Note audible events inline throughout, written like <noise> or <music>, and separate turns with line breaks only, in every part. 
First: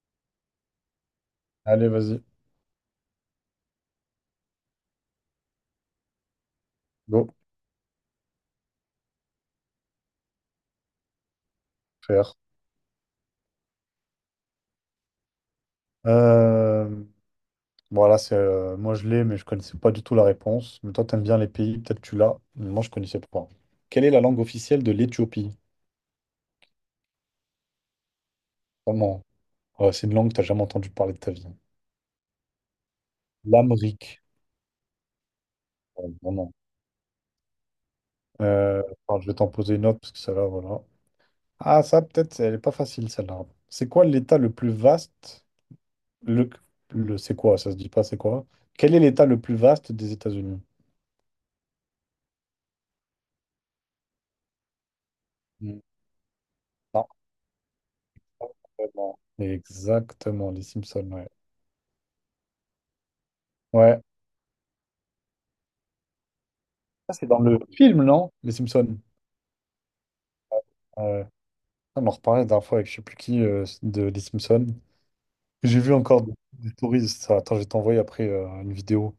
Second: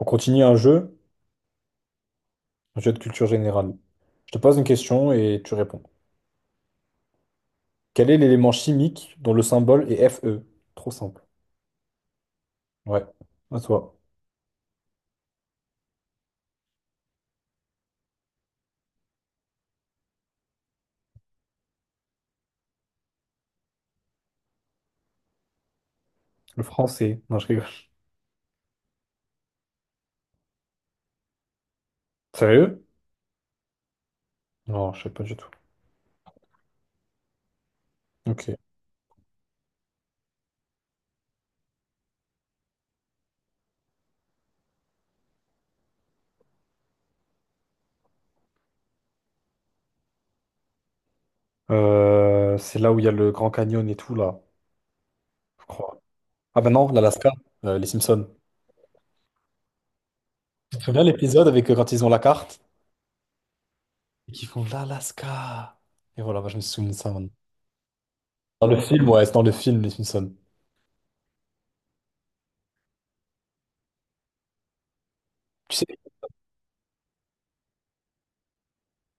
On continue
Allez, vas-y,
un jeu de culture générale. Je te pose une question et tu réponds.
go,
Quel est l'élément chimique dont le symbole est Fe? Trop simple.
faire.
Ouais, à toi.
Euh, voilà, c'est moi je l'ai, mais je connaissais pas du tout la réponse. Mais toi, t'aimes bien les pays, peut-être tu l'as, mais moi je connaissais pas. Quelle est la langue officielle de l'Éthiopie?
Le français. Non, je rigole.
Vraiment. Ouais, c'est une langue que t'as jamais entendu parler de ta vie.
Sérieux?
L'Amérique.
Non, je sais pas du tout.
Ouais, vraiment.
Ok.
Attends, je vais t'en poser une autre parce que celle-là, voilà. Ah, ça, peut-être, elle est pas facile celle-là. C'est quoi l'État le plus vaste? Le, le c'est quoi? Ça se dit pas, c'est quoi? Quel est l'État le plus vaste des États-Unis?
C'est là où il y a le Grand Canyon et tout, là, je
Hmm.
crois. Ah ben non, l'Alaska, les Simpsons.
Exactement. Exactement, les
Tu te souviens
Simpsons, ouais.
l'épisode avec quand ils ont la carte
Ouais.
et qu'ils font l'Alaska. Et voilà, bah, je me souviens de ça
Ça, c'est
maintenant.
dans le film, non? Les
Dans le
Simpsons.
film, ouais, c'est dans le film, les Simpsons.
Ouais. On en reparlait la dernière fois avec je sais plus qui de les Simpsons.
Tu
J'ai
sais,
vu encore des stories. Ça. Attends, je vais t'envoyer après une vidéo.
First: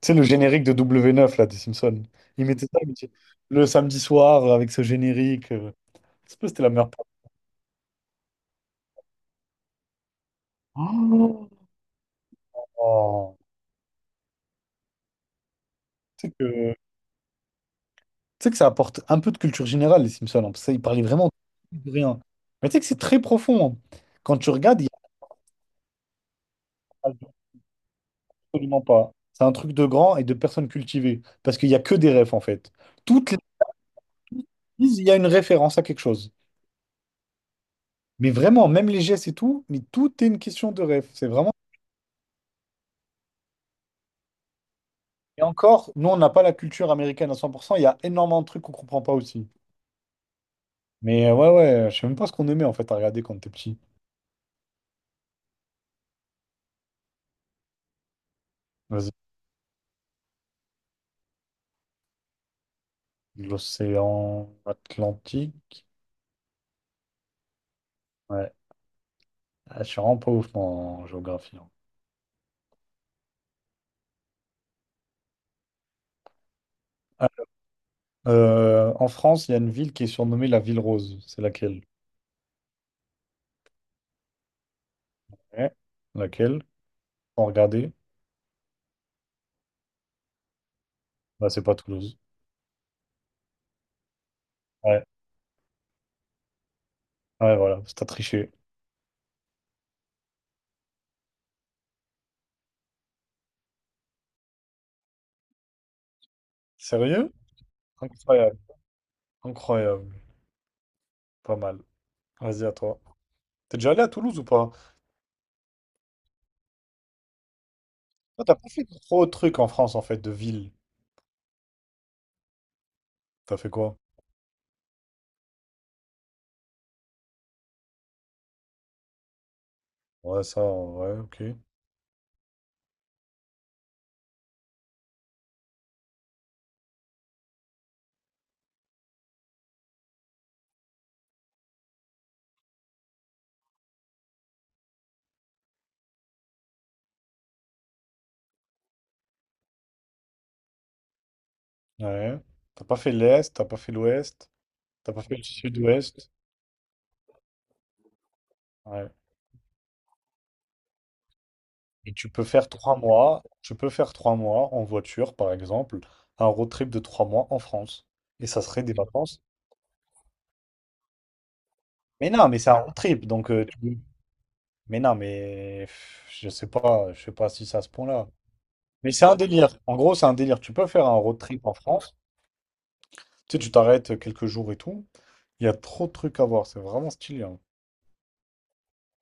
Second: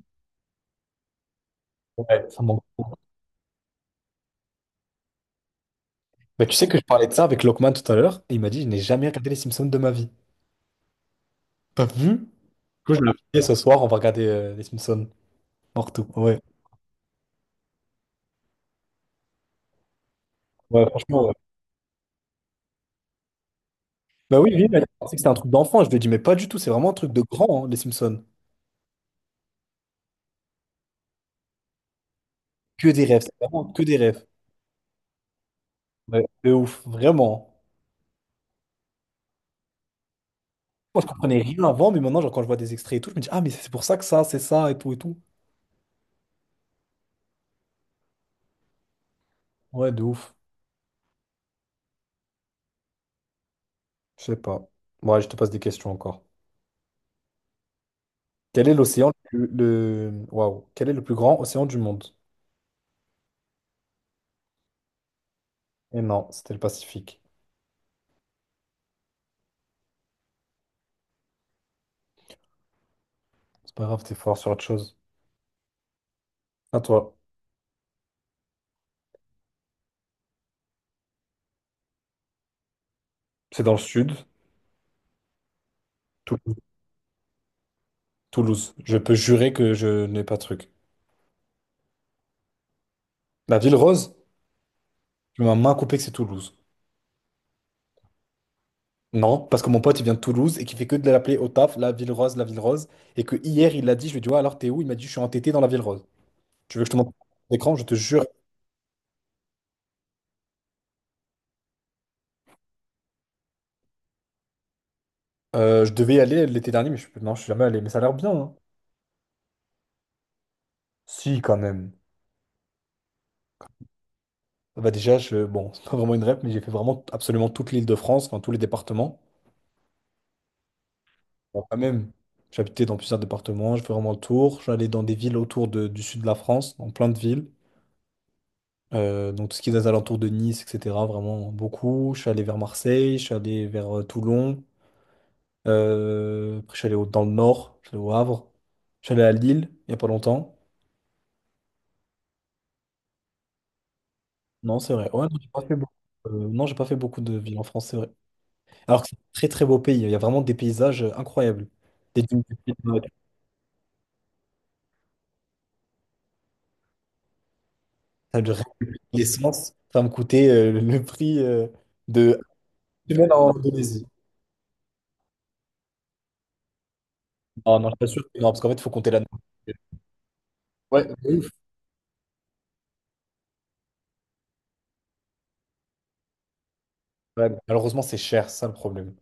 Tu sais, le générique de W9, là, des Simpsons.
ouais, ça
Ils
manque.
mettaient ça ils mettaient le samedi soir avec ce générique. Je sais
Mais
pas si
tu
c'était
sais
la
que je
meilleure part.
parlais de ça avec Lokman tout à l'heure, et il m'a dit, je n'ai jamais regardé les Simpsons de ma vie.
Oh.
T'as vu? Du coup, je l'ai
Oh.
fait ce soir, on va regarder les Simpsons. Morto.
Tu sais
Ouais.
que, tu sais que ça apporte un peu de culture générale, les Simpsons, hein, parce qu'ils
Ouais,
parlaient
franchement,
vraiment
ouais.
de rien. Mais tu sais que c'est très profond, hein. Quand
Bah
tu
oui, lui, il a
regardes,
pensé que c'était un truc d'enfant. Je lui ai dit, mais pas du tout, c'est vraiment un
y
truc de
a-
grand, hein, les Simpsons.
absolument pas. C'est un truc de grand et de personnes cultivées. Parce qu'il n'y a que des refs, en fait.
Que des rêves, c'est
Toutes les
vraiment que des rêves.
prises, il y a une référence à quelque
Ouais.
chose.
De ouf, vraiment.
Mais vraiment, même les gestes et tout, mais tout est une question de
Moi, je
ref. C'est
comprenais
vraiment.
rien avant, mais maintenant, genre, quand je vois des extraits et tout, je me dis, ah, mais c'est pour ça que ça, c'est ça, et tout, et tout.
Et encore, nous, on n'a pas la culture américaine à 100%. Il y a énormément de trucs qu'on comprend pas aussi.
Ouais, de ouf.
Mais ouais, je sais même pas ce qu'on aimait, en fait, à regarder quand t'es petit.
Je sais pas. Ouais, je te pose des questions encore. Quel est l'océan
Vas-y.
le... Waouh. Quel est le plus grand océan du monde?
L'océan Atlantique.
Et non, c'était le Pacifique.
Ouais. Ah, je suis vraiment pas ouf en géographie, hein.
C'est pas grave, t'es fort sur autre chose. À toi.
Ah, en France, il y a une ville qui est surnommée la Ville Rose. C'est laquelle?
C'est dans le sud,
Ouais.
Toulouse.
Laquelle? Sans regarder.
Toulouse. Je peux jurer que je n'ai pas de truc.
Bah, c'est pas Toulouse.
La ville rose?
Ouais,
Tu m'as main coupée que c'est Toulouse.
ouais, voilà, t'as triché.
Non, parce que mon pote, il vient de Toulouse et qui fait que de l'appeler au taf, la ville rose, la ville rose. Et que hier, il l'a dit, je lui ai dit, ouais, alors t'es où? Il m'a dit, je suis entêté dans la ville rose. Tu veux que je te montre
Sérieux?
l'écran? Je te jure.
Incroyable, incroyable. Pas mal. Vas-y, à toi. T'es déjà allé à Toulouse ou pas?
Je devais y aller l'été dernier, mais non, je suis jamais allé. Mais ça a l'air bien,
Toi, t'as
hein.
pas fait trop de trucs en France, en fait, de ville.
Si, quand même.
T'as fait quoi?
Bah déjà, je... bon, <laughs> c'est pas vraiment une rep, mais j'ai fait vraiment absolument toute l'Île-de-France, enfin tous les départements.
Ouais, ça, ouais, ok.
Bon, quand même, j'habitais dans plusieurs départements, je fais vraiment le tour. J'allais dans des villes du sud de la France, dans plein de villes. Donc tout ce qui est des alentours de Nice, etc. Vraiment beaucoup. Je suis allé vers Marseille, je suis allé vers Toulon. Après, je suis allé dans le nord, je suis allé au Havre. Je suis allé à Lille, il n'y a pas longtemps.
Ouais. T'as pas fait l'Est, t'as pas fait l'Ouest,
Non, c'est vrai.
t'as pas
Ouais,
fait
non,
le
j'ai pas fait beaucoup.
Sud-Ouest.
Non, j'ai pas fait beaucoup de villes en France, c'est vrai. Alors que
Ouais.
c'est un très très beau pays, il y a vraiment des paysages incroyables.
Et
Des
tu
dunes
peux
du
faire
Piémont,
trois mois en voiture, par exemple, un road trip de 3 mois en France.
ça a
Et ça serait des vacances.
l'essence, ça me coûtait le prix
Mais
de
non, mais c'est un road trip,
semaine
donc
en
tu.
Indonésie.
Mais non, mais pff, je sais pas si
Non,
ça
non,
se
je
ce
t'assure
là.
que non, parce qu'en fait, il faut compter
Mais
la
c'est un délire.
nourriture.
En gros, c'est un délire. Tu peux faire
Ouais,
un
de
road
ouf.
trip en France. Tu sais, tu t'arrêtes quelques jours et tout. Il y a trop de trucs à voir. C'est vraiment stylé,
Ouais,
hein.
malheureusement, c'est cher, c'est ça le problème.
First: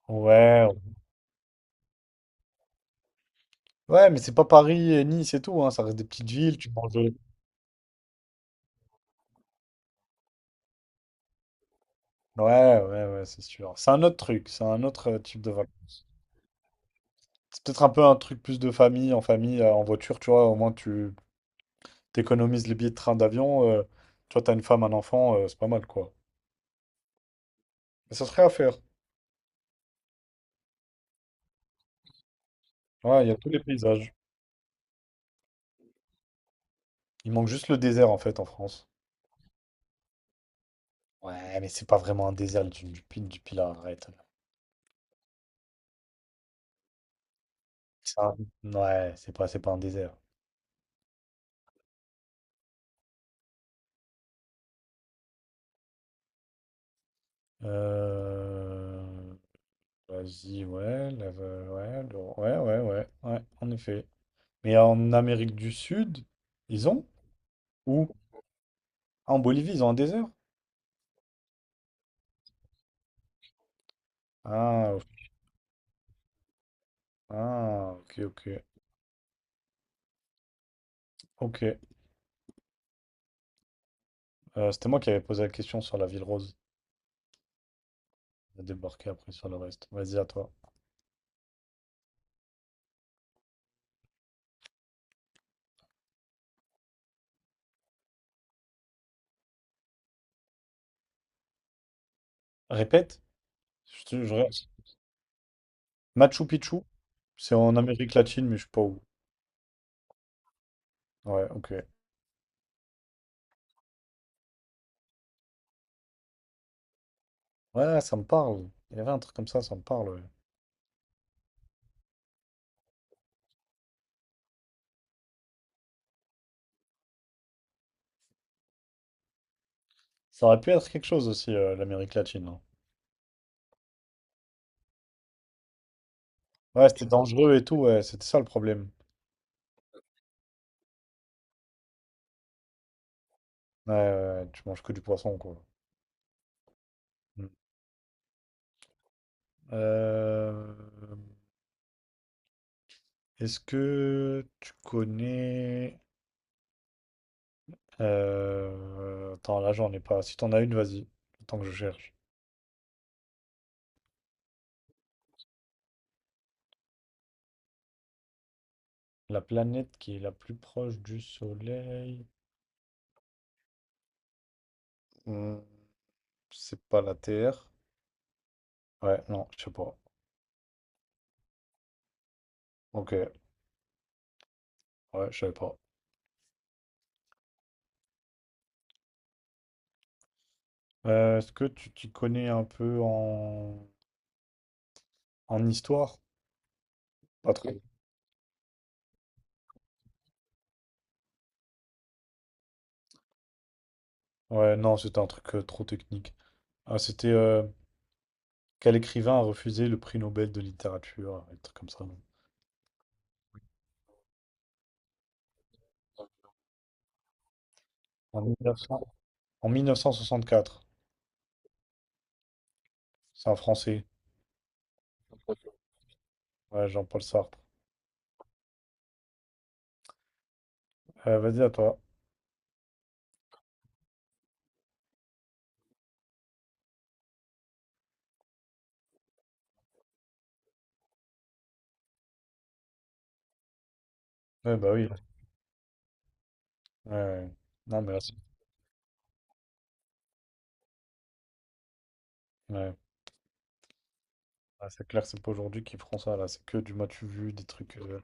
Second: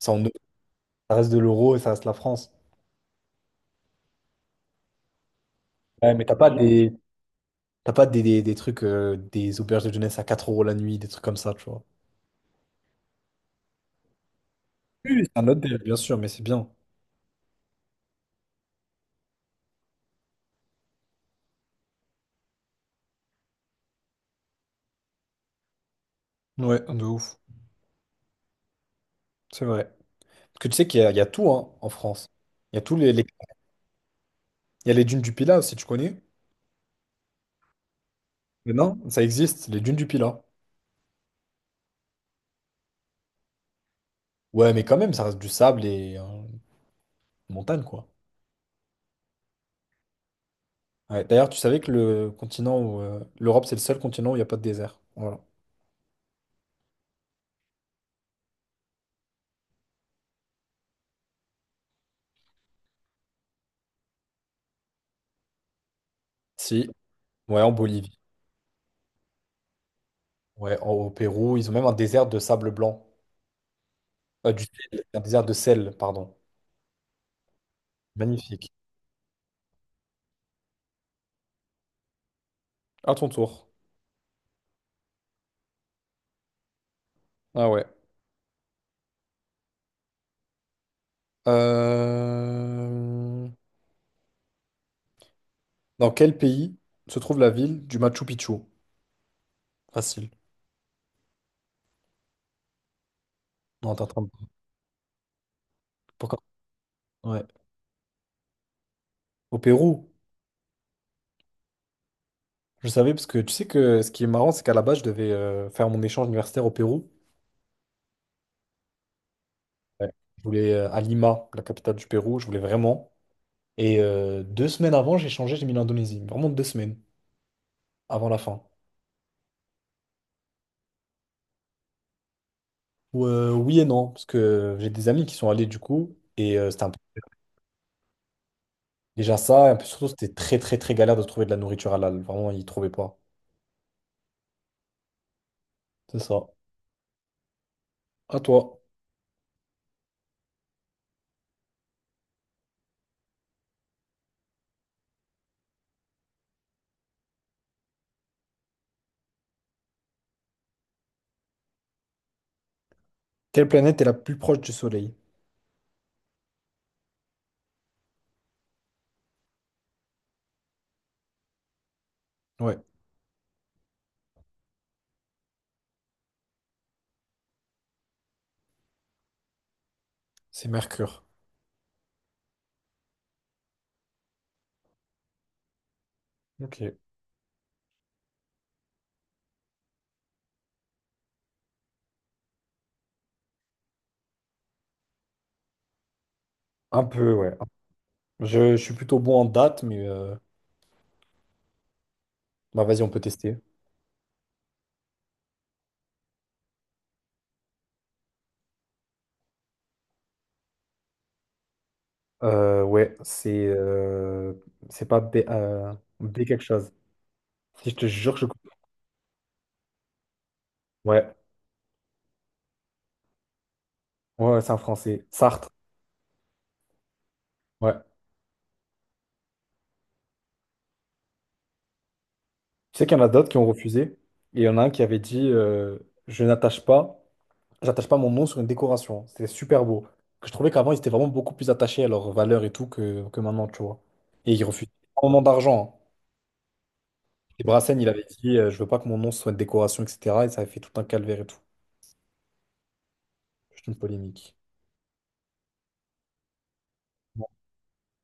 Ça, en euro,
Ouais.
ça reste de l'euro et ça reste la France.
Ouais, mais c'est pas Paris et Nice et tout, hein. Ça reste des
Ouais, mais
petites
t'as pas
villes. Tu manges de-.
t'as pas des trucs, des auberges de jeunesse à 4 € la nuit, des trucs comme ça, tu vois.
Ouais, ouais, ouais, c'est sûr. C'est un autre truc. C'est un autre
Oui, oui, c'est
type
un
de
autre délire,
vacances.
bien sûr, mais c'est bien.
C'est peut-être un peu un truc plus de famille, en famille, en voiture. Tu vois, au moins tu t'économises les billets de train, d'avion. Tu vois, t'as une femme, un enfant, c'est pas mal, quoi.
Ouais, de ouf.
Mais ça serait à faire.
C'est vrai. Parce que tu sais qu'il y a, il y a tout hein, en France. Il y a tous
Ouais, il y a tous les paysages.
il y a les dunes du Pilat, si tu connais.
Il manque juste le désert en fait en
Mais
France.
non, ça existe, les dunes du Pilat.
Ouais, mais c'est pas vraiment un désert, les dunes du Pilat, arrête.
Ouais, mais quand même, ça reste du sable et montagne, quoi.
C'est un- Ouais, c'est pas un désert.
Ouais, d'ailleurs, tu savais que le continent où l'Europe, c'est le seul continent où il n'y a pas de désert. Voilà.
Euh... Vas-y, ouais, ouais, en effet. Mais en Amérique du Sud, ils
Si,
ont?
ouais, en
Où?
Bolivie,
Ah, en Bolivie, ils ont un désert?
ouais, au Pérou, ils ont même un désert de sable blanc. Du
Ah,
sel,
ok,
un désert de sel, pardon.
ah, ok, ok.
Magnifique.
Ok.
À ton tour.
C'était moi qui avais posé la question sur la ville rose.
Ah ouais.
On a débarqué après sur le reste. Vas-y, à toi.
Euh, dans quel pays se trouve la ville du Machu Picchu? Facile.
Répète.
Non, t'es
Je,
en train
te-
de-
je-
Pourquoi?
Machu Picchu?
Ouais.
C'est en Amérique latine, mais je sais pas où.
Au Pérou.
Ouais, ok.
Je savais parce que tu sais que ce qui est marrant, c'est qu'à la base, je devais faire mon échange universitaire au Pérou.
Ouais, ça me parle. Il y avait un truc comme ça me
Ouais.
parle, ouais.
Je voulais à Lima, la capitale du Pérou. Je voulais vraiment. Et deux semaines avant, j'ai changé, j'ai mis l'Indonésie. Vraiment deux semaines avant la fin.
Ça aurait pu être quelque chose aussi, l'Amérique latine, hein.
Ou, oui et non, parce que j'ai des amis qui sont allés du coup. Et c'était
Ouais,
un peu
c'était dangereux et tout, ouais, c'était ça le problème.
déjà ça. Et un peu surtout, c'était très, très, très galère de trouver de la nourriture halal. Vraiment, ils trouvaient pas.
Ouais, ouais, ouais, tu manges que du poisson, quoi.
C'est ça.
Mm.
À toi.
Euh, est-ce que tu connais... attends, là, j'en ai pas. Si t'en as une, vas-y. Tant que je cherche.
Quelle planète est la plus proche du Soleil?
La planète qui est la plus proche du Soleil...
Ouais,
Hmm, c'est pas la Terre. Ouais, non, je sais pas.
c'est Mercure.
Ok, ouais, je savais pas.
Ok.
Est-ce que tu t'y connais un peu en histoire?
Un peu,
Pas
ouais.
trop.
Je suis plutôt bon en date, mais bah, vas-y, on peut tester.
Ouais, non, c'était un truc trop technique. Ah, c'était quel écrivain a refusé le prix Nobel de littérature, un truc comme ça.
Euh, ouais, c'est euh, c'est pas B, B quelque chose. Si je te jure,
En
je.
1900 En 1964.
Ouais.
C'est un Français.
Ouais, ouais, c'est un Français. Sartre.
Ouais, Jean-Paul Sartre.
Ouais.
Vas-y, à toi.
Tu sais qu'il y en a d'autres qui ont refusé. Et il y en a un qui avait dit je n'attache pas, j'attache pas mon nom sur une décoration. C'était super beau. Que je trouvais qu'avant, ils étaient vraiment beaucoup plus attachés à leurs valeurs et tout que maintenant, tu vois. Et ils
Ouais,
refusaient
bah oui. Ouais,
énormément d'argent,
ouais, ouais.
hein. Et Brassens,
Non,
il
mais là,
avait
c'est
dit je veux pas que mon nom soit une décoration, etc. Et ça avait fait tout un calvaire et tout.
ouais.
Juste une polémique.
Ouais, c'est clair, c'est pas aujourd'hui qu'ils feront ça, là. C'est que du matu
Bon.
vu, des trucs.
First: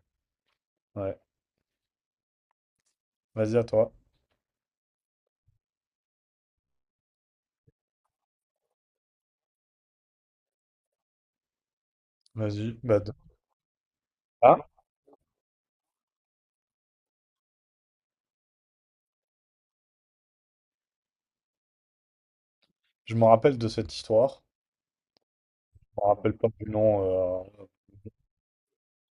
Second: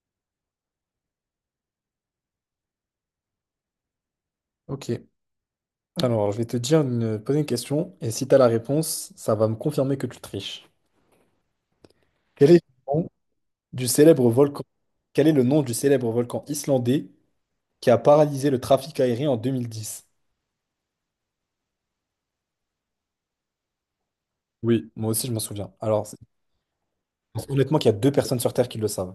Ouais. Vas-y, à toi.
Ok. Alors, je vais te dire une, poser une question. Et si tu as la réponse, ça va me confirmer que tu triches. Quel est
Vas-y, bah de-
du célèbre
Ah,
volcan. Quel est le nom du célèbre volcan islandais qui a paralysé le trafic aérien en 2010?
je me rappelle de cette histoire.
Oui, moi aussi je m'en souviens.
Je me rappelle pas du nom. euh,
Honnêtement qu'il y a 2 personnes sur Terre qui le savent.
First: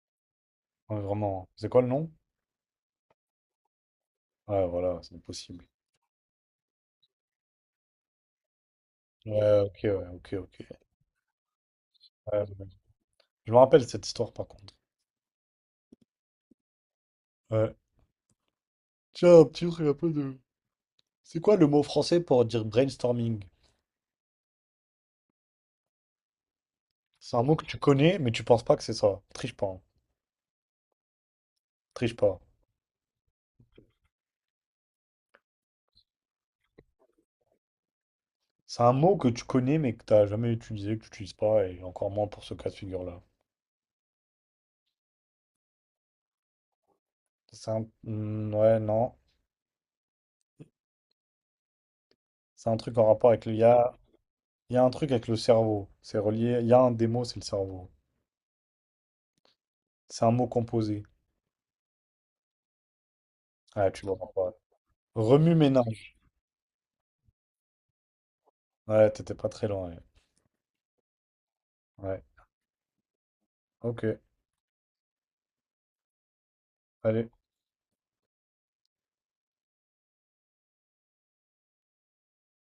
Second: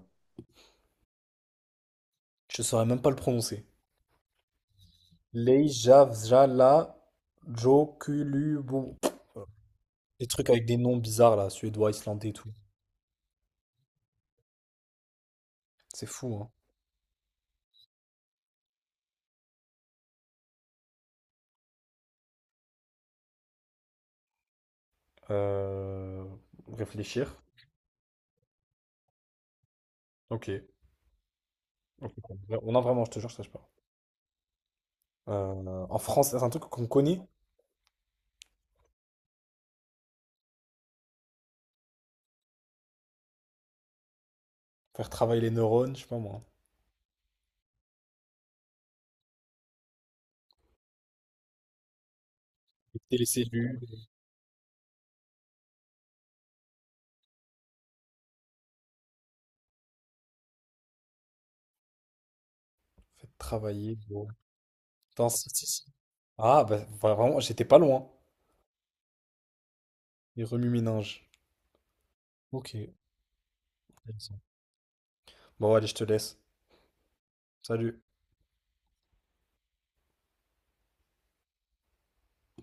ouais, vraiment. C'est quoi le nom?
Je saurais même pas le prononcer.
Ouais, voilà, c'est impossible.
Leivsfjallajokulubu.
Ouais, ok, ouais,
Des
ok,
trucs avec des
ok.
noms bizarres là, suédois, islandais et
Ouais,
tout.
ouais, je me rappelle de cette histoire par contre.
C'est fou, hein.
Ouais. Tiens, un petit truc un peu de. C'est quoi le mot français pour dire brainstorming?
Euh,
C'est
réfléchir.
un mot que tu connais, mais tu penses pas que c'est ça. Triche pas, hein.
Ok. Ok.
Triche pas.
On a vraiment, je te jure, je sache pas. En France, c'est un truc qu'on connaît.
C'est un mot que tu connais, mais que t'as jamais utilisé, que tu utilises pas, et encore moins pour ce cas de figure-là.
Faire travailler les neurones, je sais pas moi.
C'est un. Hmm, ouais, non. C'est un truc en
Écouter les
rapport avec
cellules.
l'IA. Il y a un truc avec le cerveau. C'est relié. Il y a un des mots, c'est le cerveau. C'est un mot composé.
Faites
Ouais,
travailler
tu vois
vos...
pas.
Attends, si, si, si.
Remue-ménage.
Ah, bah vraiment, j'étais pas loin.
Ouais, t'étais pas très loin. Ouais.
Les remue-ménages.
Ouais.
Ok,
Ok.
intéressant. Bon, allez, je te laisse.
Allez.
Salut.